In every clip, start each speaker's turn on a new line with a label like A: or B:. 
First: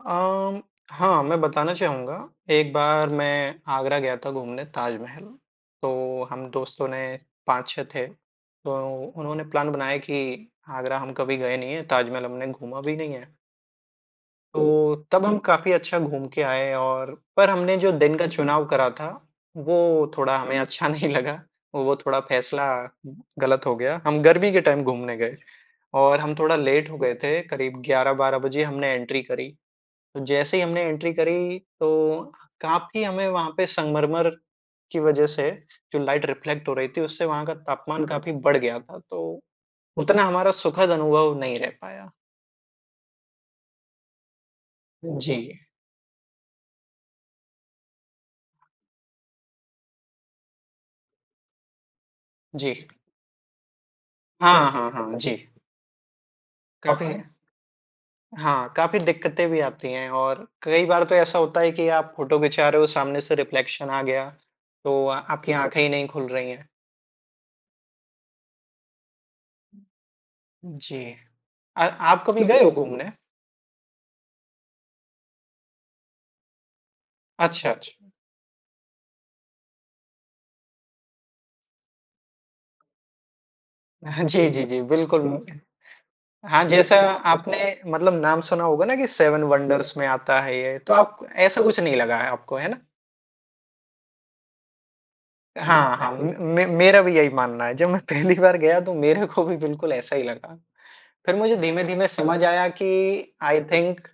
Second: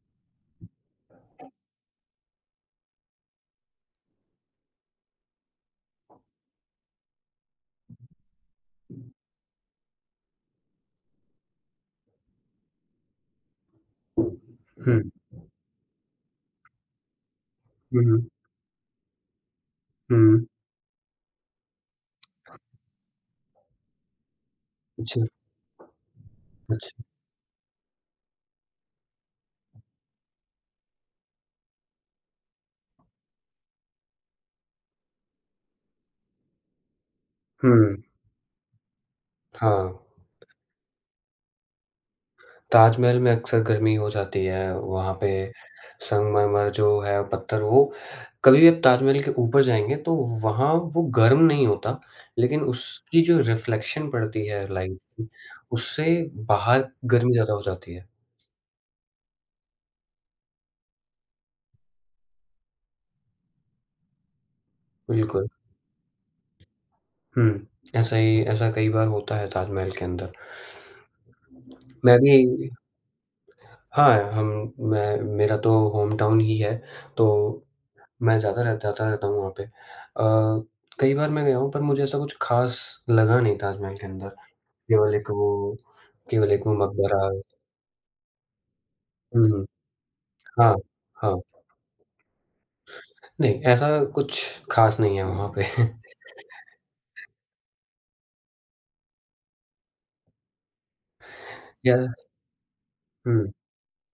A: अम, हाँ, मैं बताना चाहूँगा, एक बार मैं आगरा गया था घूमने ताजमहल, तो हम दोस्तों ने 5-6 थे, तो उन्होंने प्लान बनाया कि आगरा हम कभी गए नहीं है, ताजमहल हमने घूमा भी नहीं है तो,
B: हुँ।
A: तब हम काफ़ी अच्छा घूम के आए और पर हमने जो
B: हुँ,
A: दिन का
B: हुँ।
A: चुनाव करा था, वो थोड़ा
B: हुँ।
A: हमें अच्छा नहीं लगा, वो थोड़ा फैसला गलत हो गया। हम गर्मी के टाइम घूमने
B: अच्छा।
A: गए और हम थोड़ा लेट हो
B: अच्छा।
A: गए थे, करीब 11-12 बजे हमने एंट्री करी। तो जैसे ही हमने एंट्री करी, तो काफ़ी हमें वहाँ पे संगमरमर की वज़ह से जो लाइट रिफ्लेक्ट हो रही थी उससे वहाँ का
B: हुँ,
A: तापमान
B: हुँ।
A: काफ़ी बढ़ गया था। तो,
B: हाँ।
A: उतना हमारा सुखद अनुभव नहीं रह पाया।
B: ताजमहल में अक्सर गर्मी हो जाती है, वहाँ
A: उ,
B: पे
A: जी।
B: संगमरमर जो है पत्थर वो कभी भी आप ताजमहल के ऊपर जाएँगे, तो वहाँ वो गर्म नहीं होता। लेकिन
A: जी।
B: उसकी जो रिफ्लेक्शन पड़ती है
A: हाँ, हाँ,
B: लाइट
A: हाँ, हाँ
B: की,
A: जी।
B: उससे बाहर
A: काफ़ी है
B: गर्मी ज़्यादा हो जाती है।
A: हाँ, काफ़ी दिक्कतें भी आती हैं और कई बार तो ऐसा होता है कि आप फ़ोटो खिंचा रहे हो, सामने से रिफ्लेक्शन आ गया, तो अ,
B: बिल्कुल।
A: आपकी आँखें ही नहीं खुल रही हैं।
B: हुँ, ऐसा ही ऐसा कई बार होता है ताजमहल के अंदर।
A: जी। अ,
B: मैं
A: आप कभी गए
B: भी
A: हो घूमने?
B: हाँ, हम मैं मेरा तो होमटाउन ही है, तो,
A: अच्छा, अच्छा।
B: मैं जाता रहता था तो वहाँ पे। अ, कई बार मैं गया हूँ, पर मुझे ऐसा कुछ ख़ास लगा नहीं ताजमहल के अंदर,
A: जी, जी, जी
B: केवल
A: बिल्कुल,
B: एक
A: मु
B: वो केवल
A: हाँ,
B: एक वो
A: जैसा
B: मकबरा
A: आपने मतलब नाम सुना होगा ना कि सेवन
B: हुँ, हुँ।
A: वंडर्स में आता है
B: हाँ,
A: ये, तो आप क
B: हाँ।
A: ऐसा कुछ नहीं लगा है आपको, है ना?
B: नहीं, ऐसा कुछ ख़ास नहीं है वहाँ पे।
A: हाँ, हाँ उम, मे मेरा भी यही मानना है, जब मैं पहली बार गया तो मेरे को भी बिल्कुल ऐसा ही लगा। फिर मुझे
B: या
A: धीमे-धीमे समझ आया कि
B: हुँ।
A: आई थिंक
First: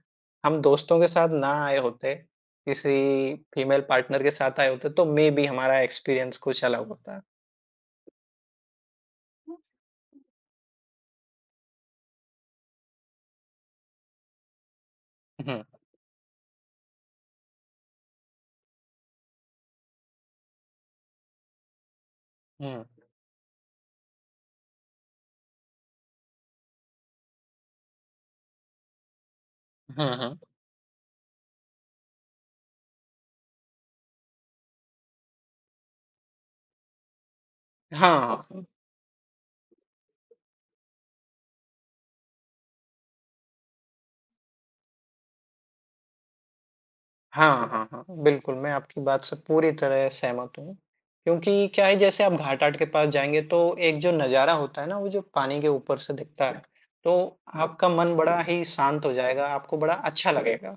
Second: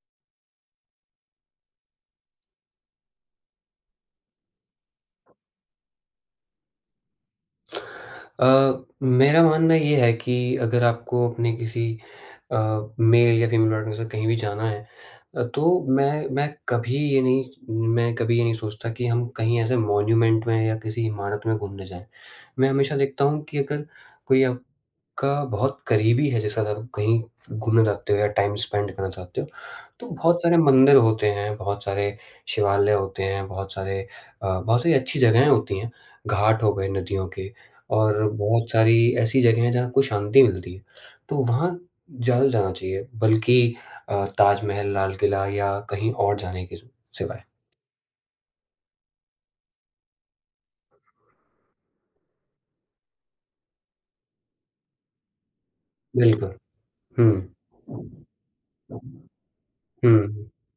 A: हम दोस्तों के साथ ना आए होते, किसी फीमेल पार्टनर के साथ आए होते, तो मेबी हमारा एक्सपीरियंस कुछ अलग होता।
B: अ, मेरा मानना ये है कि अगर आपको अपने किसी अ, मेल या फीमेल पार्टनर के साथ कहीं भी जाना है
A: उ
B: अ,
A: हुँ।
B: तो मैं मैं कभी ये नहीं स मैं कभी ये नहीं सोचता कि हम कहीं ऐसे मॉन्यूमेंट में या किसी इमारत में घूमने जाएँ। मैं
A: हुँ।
B: हमेशा देखता हूँ कि अगर कोई आपका बहुत करीबी है, जिसके साथ आप कहीं घूमने जाते हो या टाइम स्पीड करना चाहते हो, तो
A: हुँ, हुँ।
B: बहुत सारे मंदिर होते हैं, बहुत सारे शिवालय होते हैं, बहुत सारे अ, बहुत सारी अच्छी जगहें होती हैं। घाट हो गए नदियों के और
A: हाँ।
B: बहुत सारी ऐसी जगहें हैं जहाँ आपको शांति मिलती है। तो वहाँ ज़्यादा जाना चाहिए, बल्कि अ, ताजमहल, लाल किला या कहीं और जाने के स सिवाय।
A: हाँ, हाँ, हाँ, बिल्कुल, मैं आपकी बात से पूरी तरह सहमत हूँ। क्योंकि क्या है जैसे आप घाट-आट के पास जाएँगे तो एक जो नजारा होता है ना, वो जो पानी के ऊपर से दिखता
B: बिल्कुल,
A: है, तो
B: हुँ।
A: आपका मन बड़ा ही शांत हो जाएगा, आपको बड़ा अच्छा
B: हुँ।
A: लगेगा।